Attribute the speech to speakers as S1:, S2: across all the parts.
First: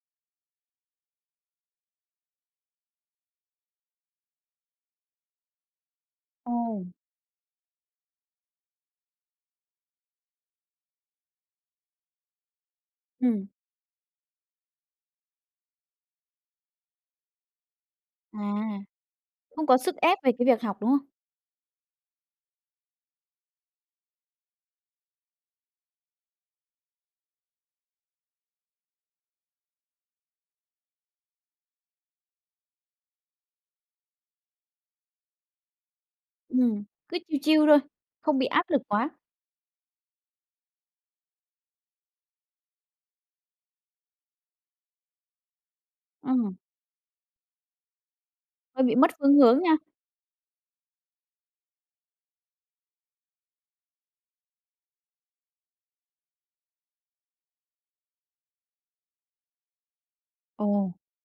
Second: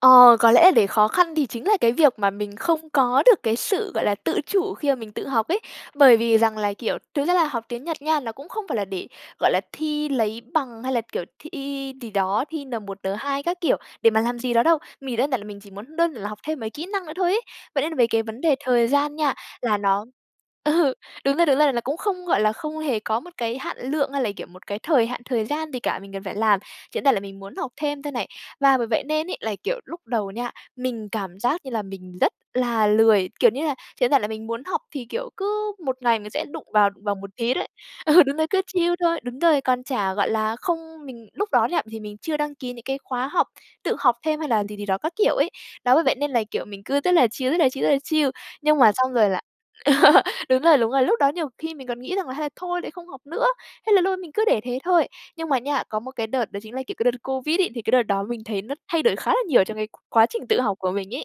S1: Ờ, có lẽ là để khó khăn thì chính là cái việc mà mình không có được cái sự, gọi là, tự chủ khi mà mình tự học ấy. Bởi vì rằng là,
S2: Ồ.
S1: kiểu, thực ra là học tiếng Nhật nha, nó cũng không phải là để, gọi là, thi lấy bằng hay là, kiểu, thi gì đó, thi N1, N2
S2: Ừm.
S1: các kiểu để mà làm gì đó đâu, mình đơn giản là mình chỉ muốn đơn là học thêm mấy kỹ năng nữa thôi ấy. Vậy nên là về cái
S2: À,
S1: vấn đề thời gian nha
S2: không có
S1: là
S2: sức
S1: nó
S2: ép về cái việc học, đúng
S1: ừ,
S2: không?
S1: đúng rồi, đúng rồi là cũng không, gọi là, không hề có một cái hạn lượng hay là, kiểu, một cái thời hạn, thời gian gì cả mình cần phải làm, chỉ đơn giản là mình muốn học thêm thôi này. Và bởi vậy nên ấy là, kiểu, lúc đầu nha, mình cảm giác như là mình rất là lười, kiểu như là, chỉ đơn giản là mình muốn học thì, kiểu, cứ 1 ngày mình sẽ đụng
S2: Ừm,
S1: vào vào
S2: cứ
S1: một
S2: chill
S1: tí
S2: chill
S1: đấy.
S2: thôi,
S1: Ừ, đúng
S2: không
S1: rồi
S2: bị
S1: cứ
S2: áp lực
S1: chill
S2: quá.
S1: thôi, đúng rồi, còn chả, gọi là không mình lúc đó nha, thì mình chưa đăng ký những cái khóa học, tự học thêm hay là gì gì đó các kiểu ấy. Đó bởi vậy nên là,
S2: Ừm.
S1: kiểu, mình cứ rất là chill, rất là chill, rất là chill, nhưng
S2: Hơi
S1: mà
S2: bị mất
S1: xong rồi
S2: phương
S1: là
S2: hướng nha.
S1: ờ, đúng rồi, đúng rồi, lúc đó nhiều khi mình còn nghĩ rằng là hay thôi đấy không học nữa, thế là luôn mình cứ để thế thôi. Nhưng mà nha, có một cái đợt đó chính là, kiểu, cái đợt Covid ấy, thì cái đợt đó mình thấy nó thay đổi khá là nhiều trong cái quá trình tự học của
S2: Ồ.
S1: mình ấy.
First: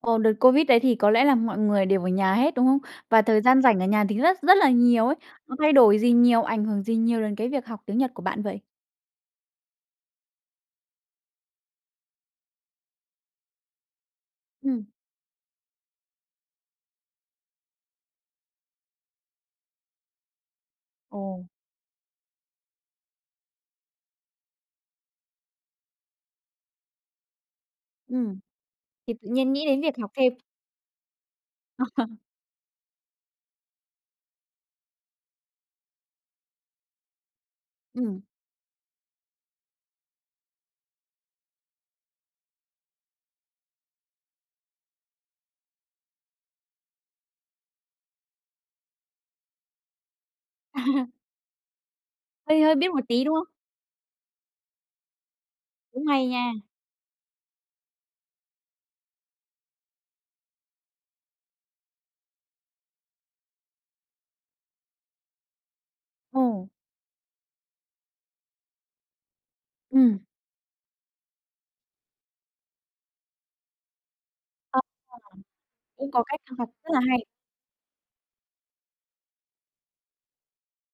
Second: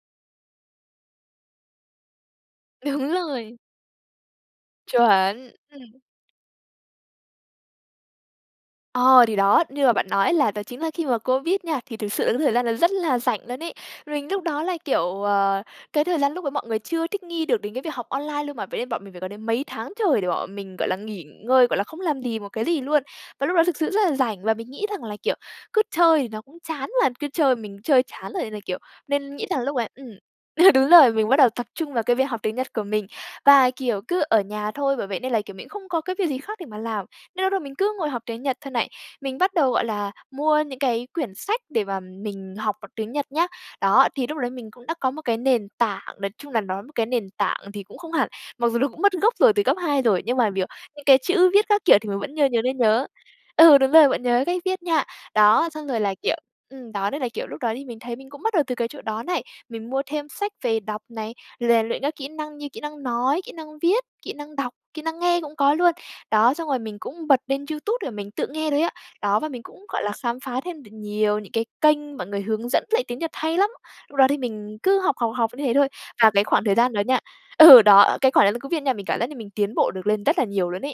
S2: Ồ, đợt Covid đấy thì có lẽ là mọi người đều ở nhà hết, đúng không?
S1: Đúng
S2: Và thời
S1: rồi.
S2: gian rảnh ở nhà thì rất rất là nhiều ấy.
S1: Chuẩn,
S2: Nó thay đổi
S1: ừm.
S2: gì nhiều, ảnh hưởng gì nhiều đến cái việc học tiếng Nhật của bạn vậy?
S1: Ờ, thì đó, như là bạn nói ấy là đó chính là khi mà Covid nha, thì thực sự là những thời gian đó rất là rảnh luôn ấy. Mình lúc đó là,
S2: Ừm.
S1: kiểu, ờ, cái thời gian lúc đó mọi người chưa thích nghi được đến cái việc học online luôn mà, vậy nên bọn mình phải có đến mấy tháng trời để bọn mình, gọi là, nghỉ
S2: Ồ.
S1: ngơi, gọi là, không làm gì một cái gì luôn. Và lúc đó thực sự rất là rảnh và mình nghĩ rằng là, kiểu, cứ chơi thì nó cũng chán mà, cứ chơi mình chơi chán
S2: Ừm,
S1: rồi nên là, kiểu
S2: thì tự
S1: nên nghĩ
S2: nhiên
S1: rằng
S2: nghĩ
S1: lúc
S2: đến
S1: ấy
S2: việc
S1: ừm,
S2: học thêm.
S1: ừ, đúng rồi, mình bắt đầu tập trung vào
S2: À.
S1: cái việc học tiếng Nhật của mình. Và, kiểu, cứ ở nhà thôi, bởi vậy nên là, kiểu, mình cũng không có cái việc gì khác để mà làm. Nên lúc đó mình cứ ngồi học
S2: Ừm.
S1: tiếng Nhật thôi này. Mình bắt đầu, gọi là, mua những cái quyển sách để mà mình học bằng tiếng Nhật nhá. Đó, thì lúc đấy mình cũng đã có một cái nền tảng, nói chung là nói một cái nền tảng thì cũng không hẳn, mặc dù nó cũng mất gốc rồi từ cấp 2 rồi, nhưng mà, kiểu, những cái chữ viết các kiểu thì mình vẫn nh
S2: Hơi
S1: nhiều
S2: hơi
S1: nên
S2: biết một
S1: nhớ.
S2: tí, đúng không?
S1: Ừ, đúng rồi, vẫn nhớ cách viết nha. Đó, xong rồi
S2: Cũng
S1: là,
S2: hay
S1: kiểu
S2: nha.
S1: ừm, đó nên là, kiểu, lúc đó thì mình thấy mình cũng bắt đầu từ cái chỗ đó này, mình mua thêm sách về đọc này, rèn luyện các kỹ năng như kỹ năng nói, kỹ năng viết, kỹ năng đọc, kỹ năng nghe cũng có luôn. Đó,
S2: Ồ.
S1: xong rồi mình cũng bật lên YouTube là mình tự nghe thôi á. Đó, và mình cũng, gọi là,
S2: Ừm.
S1: khám phá thêm được nhiều những cái kênh mọi người hướng dẫn lại tiếng Nhật hay lắm. Lúc đó thì mình
S2: À, à.
S1: cứ học, học, học như thế thôi.
S2: Cũng có
S1: Và
S2: cách
S1: cái
S2: chăm
S1: khoảng
S2: học,
S1: thời
S2: rất
S1: gian đó
S2: là
S1: nha
S2: hay.
S1: ừ, đó, ờ, cái khoảng đang Covid nha mình cảm giác là mình tiến bộ được lên rất là nhiều luôn ấy.